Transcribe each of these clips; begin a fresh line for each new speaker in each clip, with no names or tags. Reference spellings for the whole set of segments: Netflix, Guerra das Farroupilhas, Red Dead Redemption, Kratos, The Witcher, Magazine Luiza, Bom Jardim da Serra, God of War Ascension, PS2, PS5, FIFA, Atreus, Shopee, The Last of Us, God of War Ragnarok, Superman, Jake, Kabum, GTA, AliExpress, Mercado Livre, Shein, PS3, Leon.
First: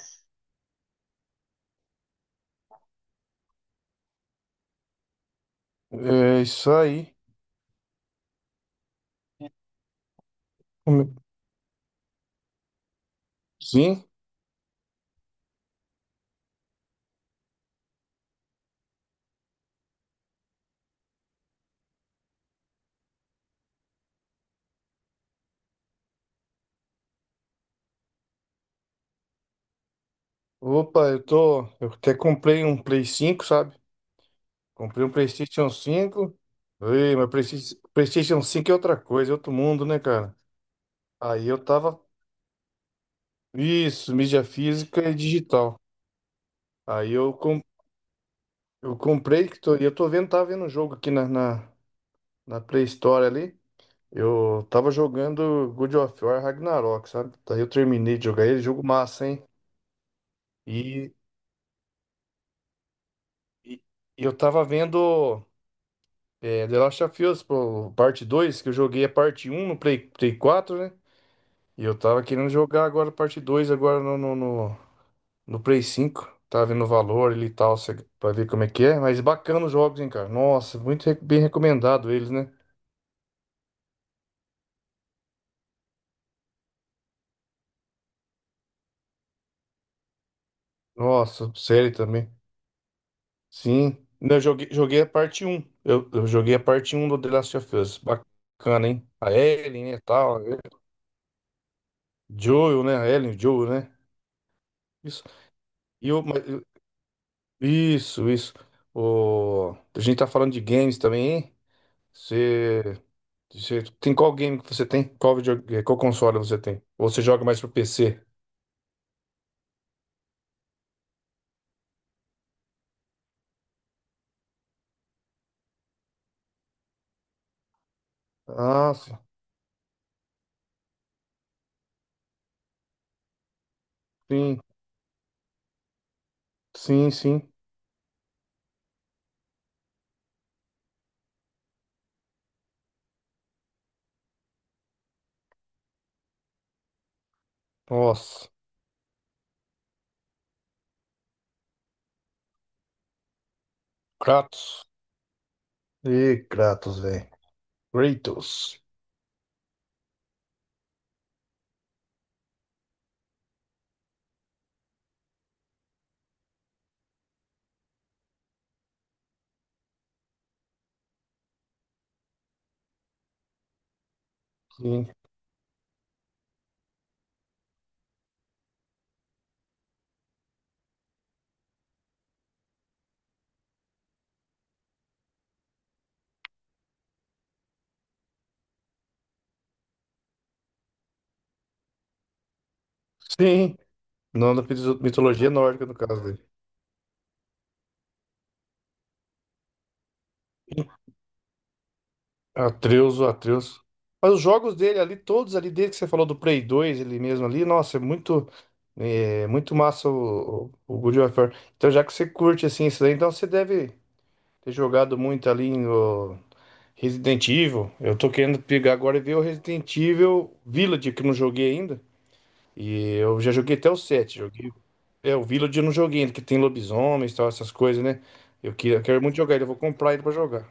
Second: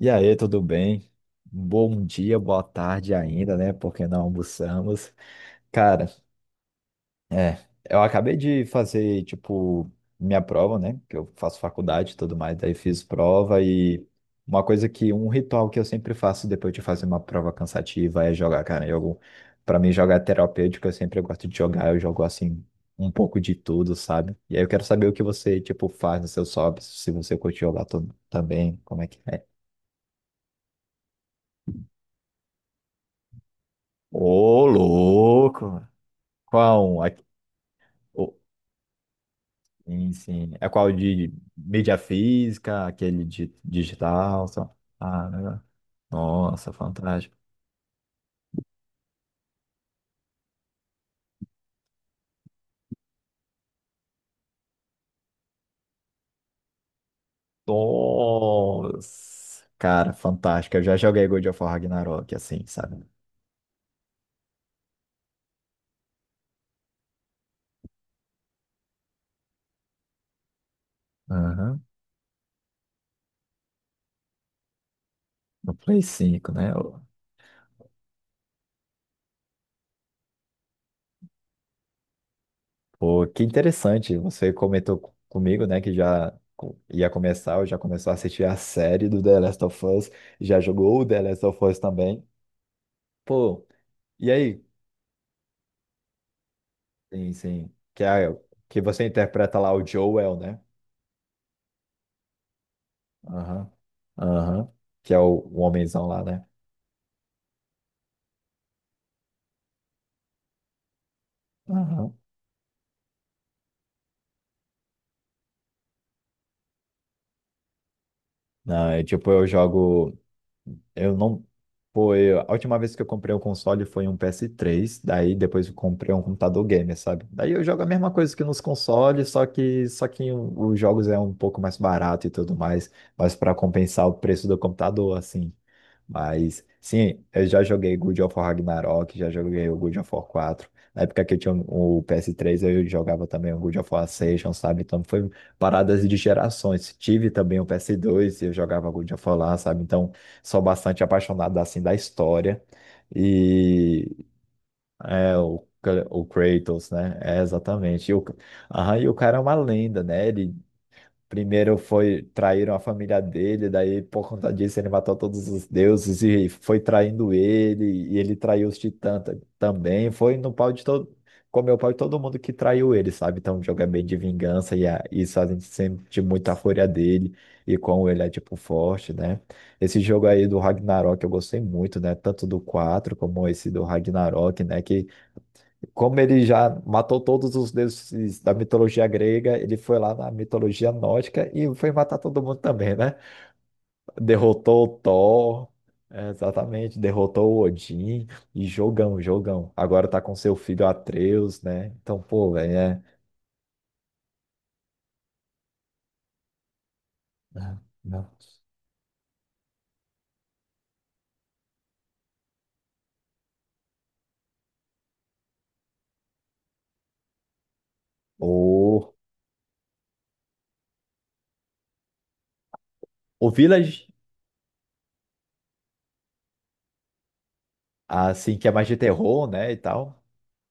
E aí, tudo bem? Bom dia, boa tarde ainda, né? Porque não almoçamos. Cara,
É isso aí.
é, eu acabei de fazer, tipo, minha prova, né?
Como-
Que eu faço faculdade e tudo mais, daí fiz prova
Sim.
e uma coisa que, um ritual que eu sempre faço depois de fazer uma prova cansativa é jogar, cara. Jogo, pra mim, jogar é terapêutico, eu sempre gosto de jogar, eu jogo assim. Um pouco de tudo, sabe? E aí eu quero saber o que você, tipo, faz nos seus hobbies, se você curte jogar também, como é que é?
Opa, eu tô. Eu até comprei um Play 5, sabe?
Ô,
Comprei um PlayStation
louco!
cinco
Qual? Um?
Ei,
Aqui,
mas
ô,
PlayStation 5 é outra coisa, é outro mundo, né,
sim,
cara?
sim. É qual de
Aí eu
mídia
tava.
física, aquele de
Isso, mídia
digital?
física e
Ah, né?
digital.
Nossa,
Aí eu,
fantástico.
com... eu comprei, e tava vendo um jogo aqui na Play Store ali. Eu tava jogando God of War Ragnarok, sabe? Daí eu terminei de jogar ele. Jogo massa, hein?
Nossa! Cara, fantástico. Eu já
E,
joguei God of War Ragnarok, assim, sabe?
e e eu tava vendo. É, The Last of Us, pô, parte 2, que eu joguei a parte 1 no Play 4, né?
Aham.
E eu tava querendo jogar agora a parte 2 agora no
No
Play
Play
5.
cinco
Tava
né?
vendo o valor ali e tal, pra ver como é que é. Mas bacana os jogos, hein, cara? Nossa, muito bem recomendado eles, né?
Pô, que interessante. Você comentou comigo, né, que já ia começar, ou já começou a assistir a série do The Last of Us, já jogou o The Last
Nossa,
of Us
série
também.
também.
Pô,
Sim.
e
Não, Eu
aí,
joguei, joguei a parte 1. Eu joguei a parte 1 do The
sim,
Last
sim.
of Us.
Que
Bacana,
você
hein? A
interpreta lá
Ellie,
o
né,
Joel,
tal.
né?
Joel, né? A Ellie, o
Aham.
Joel, né?
Aham. Que é
Isso.
o homenzão
E
lá,
eu,
né?
isso, isso. O... A gente tá falando de games também, hein?
Aham.
Você... você tem qual game que você tem? Qual console você tem? Ou você joga mais pro PC?
Não, é tipo, eu jogo. Eu não. Pô, a última vez que eu comprei um console foi um PS3. Daí depois eu comprei um computador gamer, sabe? Daí eu jogo a mesma coisa que nos
Ah,
consoles, só que, os jogos é um pouco mais barato e tudo mais. Mas para compensar o preço do
sim,
computador, assim. Mas,
sim,
sim, eu
sim.
já joguei God of War Ragnarok, já joguei o God of War 4. Na época que eu tinha o PS3, eu jogava também o God of War Ascension, sabe? Então, foi paradas de gerações. Tive também o PS2 e
Nossa,
eu jogava God of War lá, sabe? Então, sou bastante apaixonado, assim, da história. E
Kratos.
é o
Ih,
Kratos,
Kratos,
né?
velho.
É, exatamente. E o,
Kratos.
aham, e o cara é uma lenda, né? Ele primeiro foi traíram a família dele, daí por conta disso ele matou todos os deuses e foi traindo ele, e ele traiu os titãs também. Foi no pau de todo, comeu o pau de todo mundo que traiu ele, sabe? Então o jogo é bem de vingança e
Sim.
isso a gente sente muita fúria dele e como ele é tipo forte, né? Esse jogo aí do Ragnarok eu gostei muito, né? Tanto do 4 como esse do Ragnarok, né? Que como ele já matou todos os deuses da mitologia grega, ele foi lá na mitologia nórdica e foi matar todo mundo também, né?
Sim. Não da
Derrotou o
mitologia
Thor,
nórdica, no
é,
caso.
exatamente, derrotou o Odin e jogão, jogão. Agora tá com seu filho Atreus, né? Então, pô, velho, é.
Atreus, o Atreus. Mas os jogos dele ali, todos ali desde que você falou do Play 2 ele mesmo ali,
É,
nossa, é
não.
muito, muito massa o God of War. Então, já que você curte assim isso daí, então você deve ter jogado muito ali no Resident Evil. Eu tô querendo pegar
O,
agora e ver o Resident Evil Village, que eu não joguei ainda. E eu
o
já joguei até o
Village,
7, joguei. É, o Village eu não joguei ainda, que tem lobisomens e tal, essas coisas, né?
assim, que é
Eu,
mais
que-
de
eu quero muito
terror,
jogar ele, eu
né,
vou
e
comprar
tal.
ele pra jogar.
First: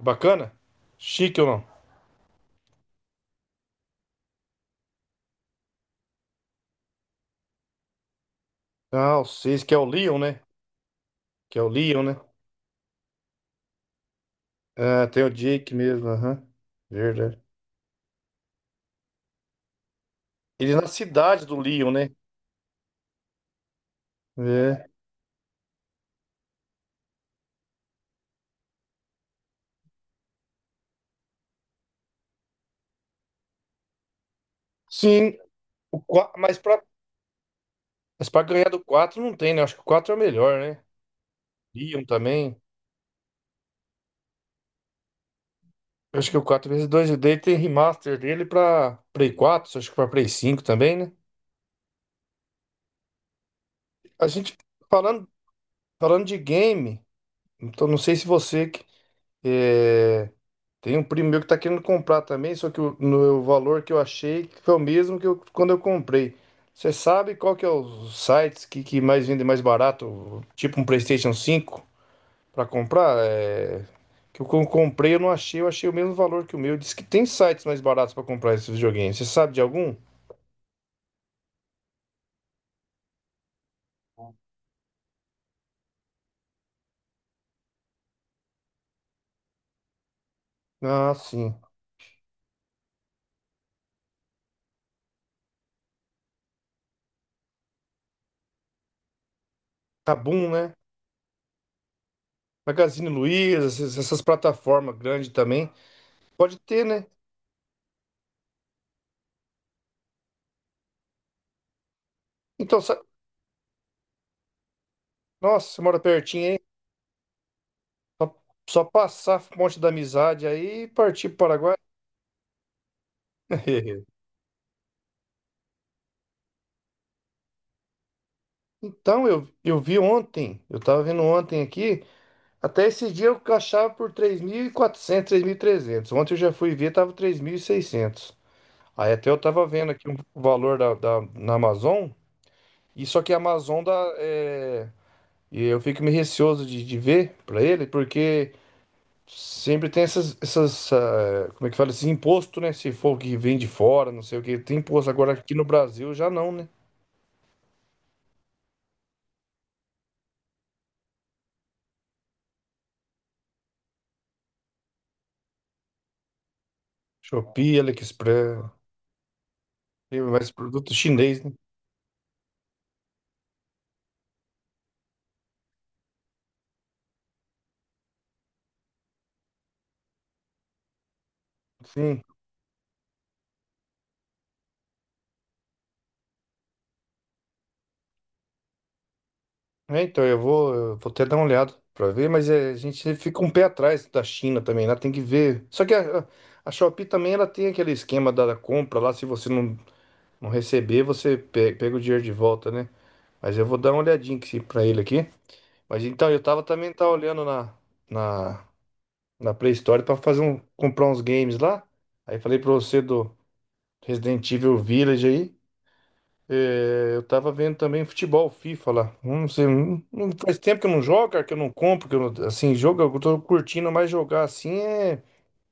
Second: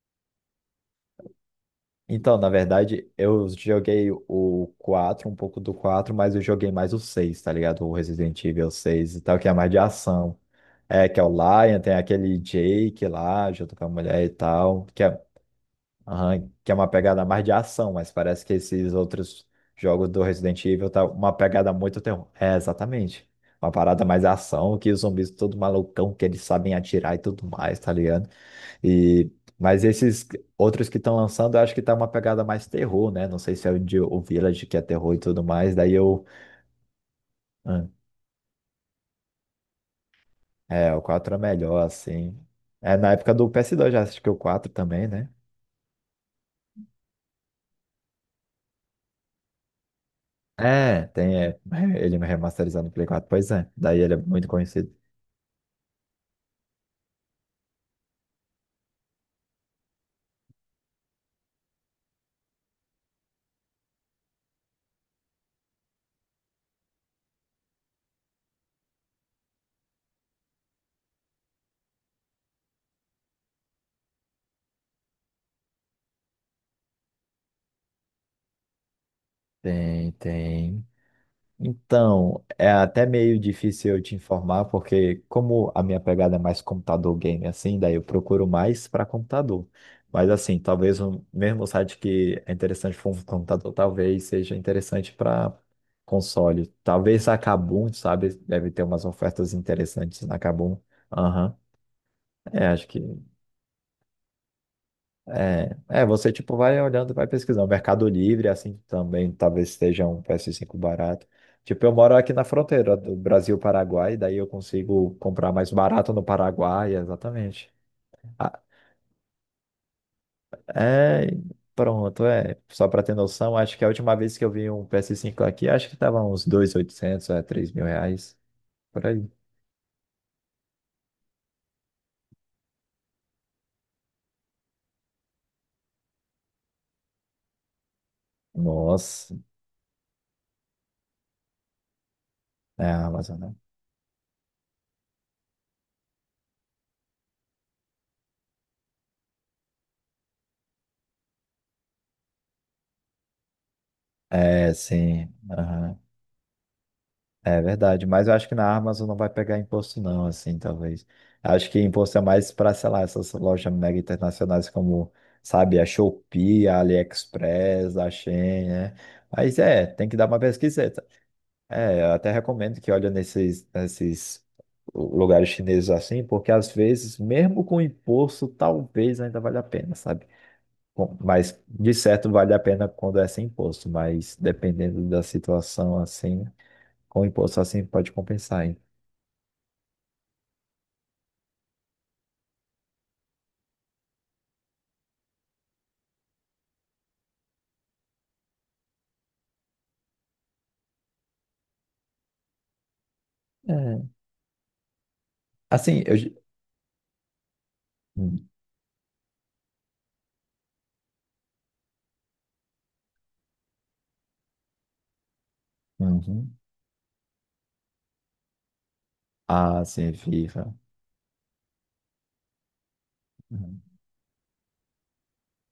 Bacana? Chique ou não?
Então, na verdade, eu joguei o 4, um pouco do 4, mas eu joguei mais o 6, tá ligado? O Resident Evil 6
Ah,
e
o
tal, que é
seis
mais
que
de
é o Leon,
ação.
né?
É, que é o
Que é o
Lion, tem
Leon, né?
aquele Jake lá, junto com a mulher e tal, que
Ah,
é,
tem o Jake mesmo, aham.
aham, que é uma pegada
Verdade.
mais de ação, mas parece que esses outros jogos do Resident
Ele é na
Evil tá uma
cidade do
pegada
Leon,
muito
né?
terror. É, exatamente. Uma parada mais ação,
É.
que os zumbis todo malucão, que eles sabem atirar e tudo mais, tá ligado? E, mas esses outros que estão lançando, eu acho que tá uma pegada mais terror, né? Não sei se é o, de, o Village que é terror e
Sim,
tudo mais. Daí eu.
mas pra,
hum,
mas pra ganhar do 4 não tem, né? Acho que o 4 é o melhor, né?
É, o 4 é melhor,
Leon
assim.
também.
É na época do PS2 já assisti que o quatro também, né?
Eu acho que o 4x2 dele tem remaster dele pra Play 4. Acho que pra Play 5 também,
É,
né?
tem é, ele remasterizado no Play 4. Pois é, daí ele é
A
muito
gente
conhecido.
falando, falando de game, então não sei se você que é. Tem um primo meu que tá querendo comprar também, só que o, no, o valor que eu achei que foi o mesmo que eu, quando eu comprei. Você sabe qual que é os sites que mais vendem mais barato? Tipo um PlayStation 5 para comprar? É, que eu comprei, eu não achei, eu achei o mesmo valor que o meu. Diz que tem sites mais baratos para comprar esses videogames. Você sabe de algum?
Tem, tem. Então, é até meio difícil eu te informar, porque como a minha pegada é mais computador game assim, daí eu procuro mais para computador. Mas assim, talvez
Ah,
o
sim.
mesmo site que é interessante para um computador, talvez seja interessante para console. Talvez a Kabum, sabe? Deve ter umas ofertas interessantes na
Kabum, né?
Kabum. Aham. É, acho que.
Magazine Luiza, essas plataformas grandes também.
É, você tipo
Pode
vai
ter, né?
olhando, vai pesquisando. Mercado Livre, assim, também talvez esteja um PS5 barato. Tipo, eu moro aqui na
Então,
fronteira do Brasil-Paraguai, daí eu consigo comprar
nossa,
mais
você mora
barato no
pertinho, hein?
Paraguai, exatamente.
Só,
Ah,
só passar a ponte da amizade aí e
é,
partir para o Paraguai.
pronto, é. Só pra ter noção, acho que a última vez que eu vi um PS5 aqui, acho que tava uns 2.800, é, 3.000 reais, por
Então,
aí.
eu vi ontem, eu estava vendo ontem aqui, até esse dia eu achava por 3.400, trezentos. Ontem eu já fui ver, estava 3.600. Aí até
Nossa,
eu estava vendo aqui o valor da, na Amazon,
é
e
a
só que a
Amazon, né?
Amazon dá, e eu fico meio receoso de ver para ele, porque sempre tem essas, como é que fala, esse imposto, né? Se for que vem de fora, não sei o que,
É,
tem imposto.
sim.
Agora aqui no Brasil já não, né?
É verdade, mas eu acho que na Amazon não vai pegar imposto não, assim, talvez. Acho que imposto é mais para, sei lá, essas lojas mega internacionais como, sabe, a Shopee, a
Shopee,
AliExpress, a Shein,
AliExpress,
né? Mas é, tem que
tem
dar uma
mais produto
pesquiseta.
chinês, né?
É, eu até recomendo que olhe nesses lugares chineses assim, porque às vezes, mesmo com imposto, talvez ainda valha a pena, sabe? Bom, mas de
Sim.
certo vale a pena quando é sem imposto, mas dependendo da situação assim. Com o imposto assim pode compensar, hein?
É, então eu vou até dar uma olhada pra ver, mas é, a gente fica um pé atrás da China também, lá tem que ver. Só que a Shopee também ela tem aquele esquema da compra lá, se você não receber, você pega o dinheiro de volta, né? Mas eu vou dar uma
É.
olhadinha aqui pra ele aqui.
Assim,
Mas
eu.
então, eu tava também, tá, olhando
Hum,
na na Play Store pra comprar uns games lá. Aí falei pra você do Resident Evil Village aí.
uhum.
É, eu tava vendo também futebol, FIFA lá. Não sei,
Ah,
não,
sim,
faz
FIFA.
tempo que eu não jogo, cara, que eu não compro, que eu não, assim, jogo, eu tô
Uhum.
curtindo mais jogar assim é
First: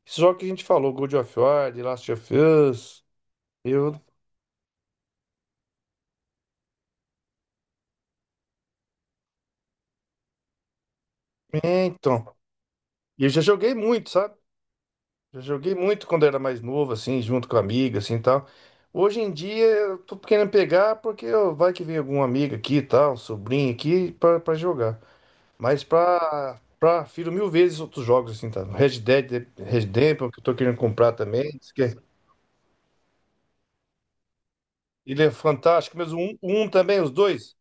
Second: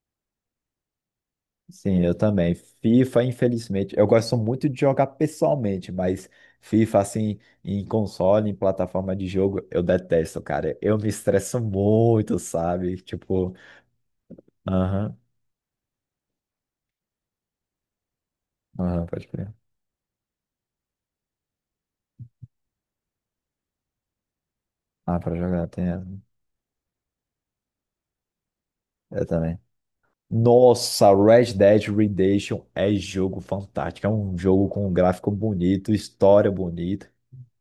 esse jogo que a gente falou, God of War, The
Sim,
Last
eu
of
também.
Us.
FIFA, infelizmente,
Eu,
eu gosto muito de jogar pessoalmente, mas FIFA, assim, em console, em plataforma de jogo, eu detesto, cara. Eu me estresso
é, então,
muito, sabe?
eu já
Tipo,
joguei muito, sabe?
aham,
Já joguei muito quando era mais novo, assim, junto com a amiga, assim, e tal.
aham,
Hoje
pode
em
crer.
dia eu tô querendo pegar porque ó, vai que vem algum amigo aqui, e tal, um sobrinho aqui pra jogar.
Ah, pra jogar,
Mas
tem essa.
pra filho mil vezes outros jogos, assim, tá? Red
Eu
Dead
também.
Redemption, que eu tô querendo comprar
Nossa,
também.
Red
Diz que
Dead Redemption é jogo fantástico. É um jogo com um
Ele
gráfico
é
bonito,
fantástico, mas
história
o um também,
bonita.
os dois.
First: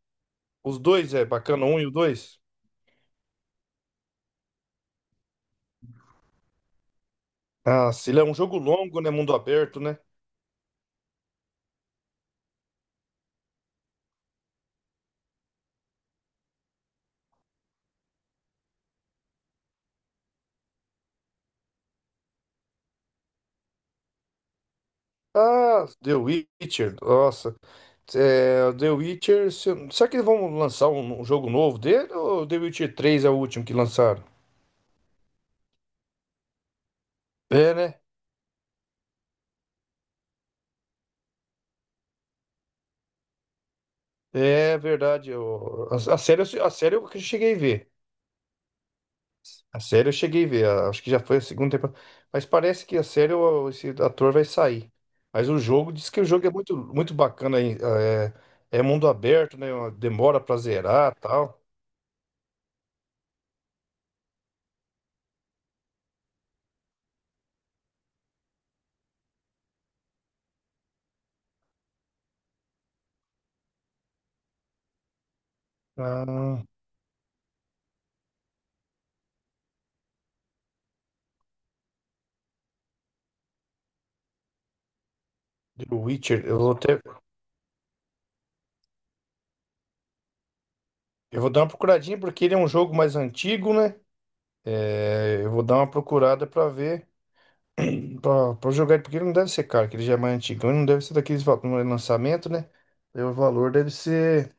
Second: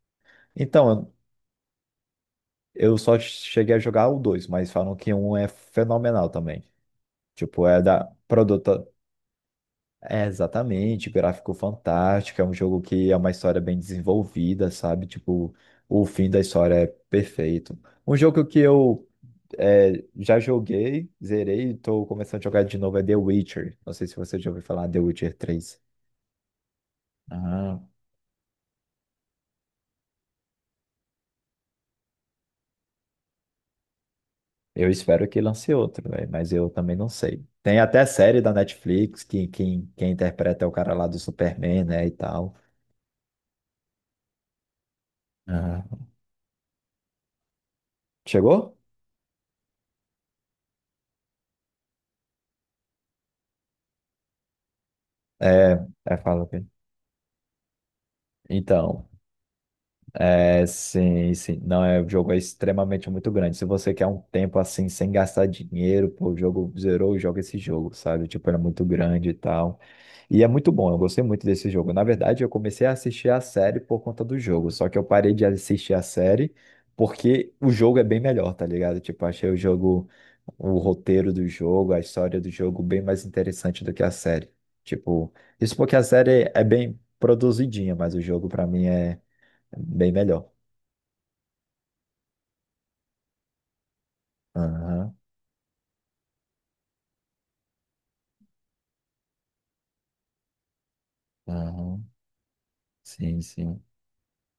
Os
Então,
dois é bacana, o um e o dois.
eu só cheguei a jogar o dois, mas falam que um é fenomenal também. Tipo, é
Ah,
da
se ele é um jogo
produta.
longo, né? Mundo aberto, né?
É exatamente, gráfico fantástico. É um jogo que é uma história bem desenvolvida, sabe? Tipo, o fim da história é perfeito. Um jogo que eu é, já joguei, zerei e tô começando a jogar de novo. É The Witcher. Não sei se você já ouviu falar The Witcher 3.
Ah, The Witcher, nossa.
Ah,
É, The Witcher. Será que eles vão lançar um jogo novo dele? Ou The Witcher 3 é o último que lançaram?
eu espero que lance outro, velho, mas eu também não sei.
É,
Tem
né?
até série da Netflix, que quem interpreta é o cara lá do Superman, né, e tal.
É verdade. A,
Ah,
série, a série eu cheguei a ver.
chegou?
A série eu cheguei a ver. Acho que já foi a segunda temporada. Mas parece que a série, esse ator vai sair. Mas o
É,
jogo diz
é,
que o
fala,
jogo é
ok.
muito, muito bacana, hein. É,
Então,
mundo aberto, né? Demora pra
é,
zerar
sim, sim.
tal.
Não, é, o jogo é extremamente muito grande. Se você quer um tempo assim, sem gastar dinheiro, pô, o jogo zerou, joga esse jogo, sabe? Tipo, era muito grande e tal. E é muito bom, eu gostei muito desse jogo. Na verdade, eu comecei a assistir a série por conta do jogo, só que eu parei de assistir a série
Ah,
porque o jogo é bem melhor, tá ligado? Tipo, achei o jogo, o roteiro do jogo, a história do jogo bem mais interessante do que a série. Tipo, isso porque
The
a
Witcher.
série
Eu
é
vou
bem
até.
produzidinha, mas o jogo pra mim é bem melhor.
Eu vou dar uma procuradinha porque ele é um jogo mais antigo, né?
Aham,
É, eu vou dar uma procurada pra ver, pra jogar ele, porque ele não deve ser caro, que ele já é mais antigão, ele não deve ser daqueles, no
aham,
lançamento, né? Aí, o
sim,
valor
sim.
deve ser,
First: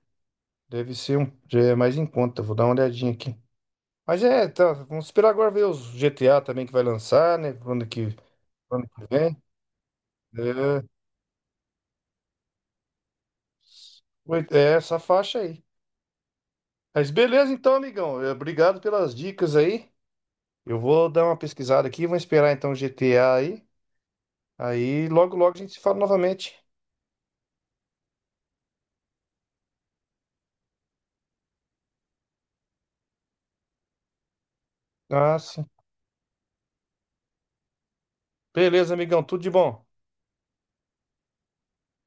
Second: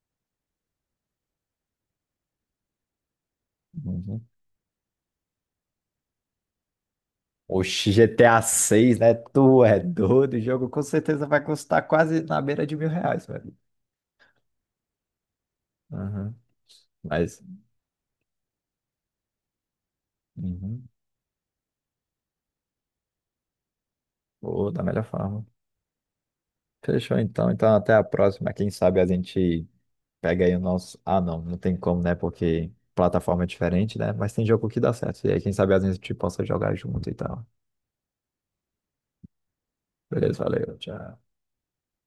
deve ser um, já é mais em conta. Vou dar uma olhadinha aqui.
Uhum.
Mas é, tá, vamos esperar agora ver os GTA também que vai lançar, né? Quando
Oxi,
que,
GTA
quando
6,
que
né?
vem?
Tu é doido, o jogo com
É,
certeza vai custar quase na beira de 1.000 reais, velho.
é essa faixa aí.
Aham.
Mas
Mas,
beleza então, amigão. É, obrigado pelas dicas aí. Eu
uhum.
vou dar uma pesquisada aqui, vou esperar então o GTA aí.
Boa, da melhor
Aí logo,
forma.
logo a gente se fala novamente.
Fechou então. Então, até a próxima. Quem sabe a gente pega aí o nosso. Ah, não, não tem como, né? Porque plataforma é diferente, né? Mas tem jogo que dá certo. E
Ah,
aí, quem
sim.
sabe a gente possa jogar junto e tal.
Beleza, amigão, tudo de bom.
Beleza, valeu, tchau.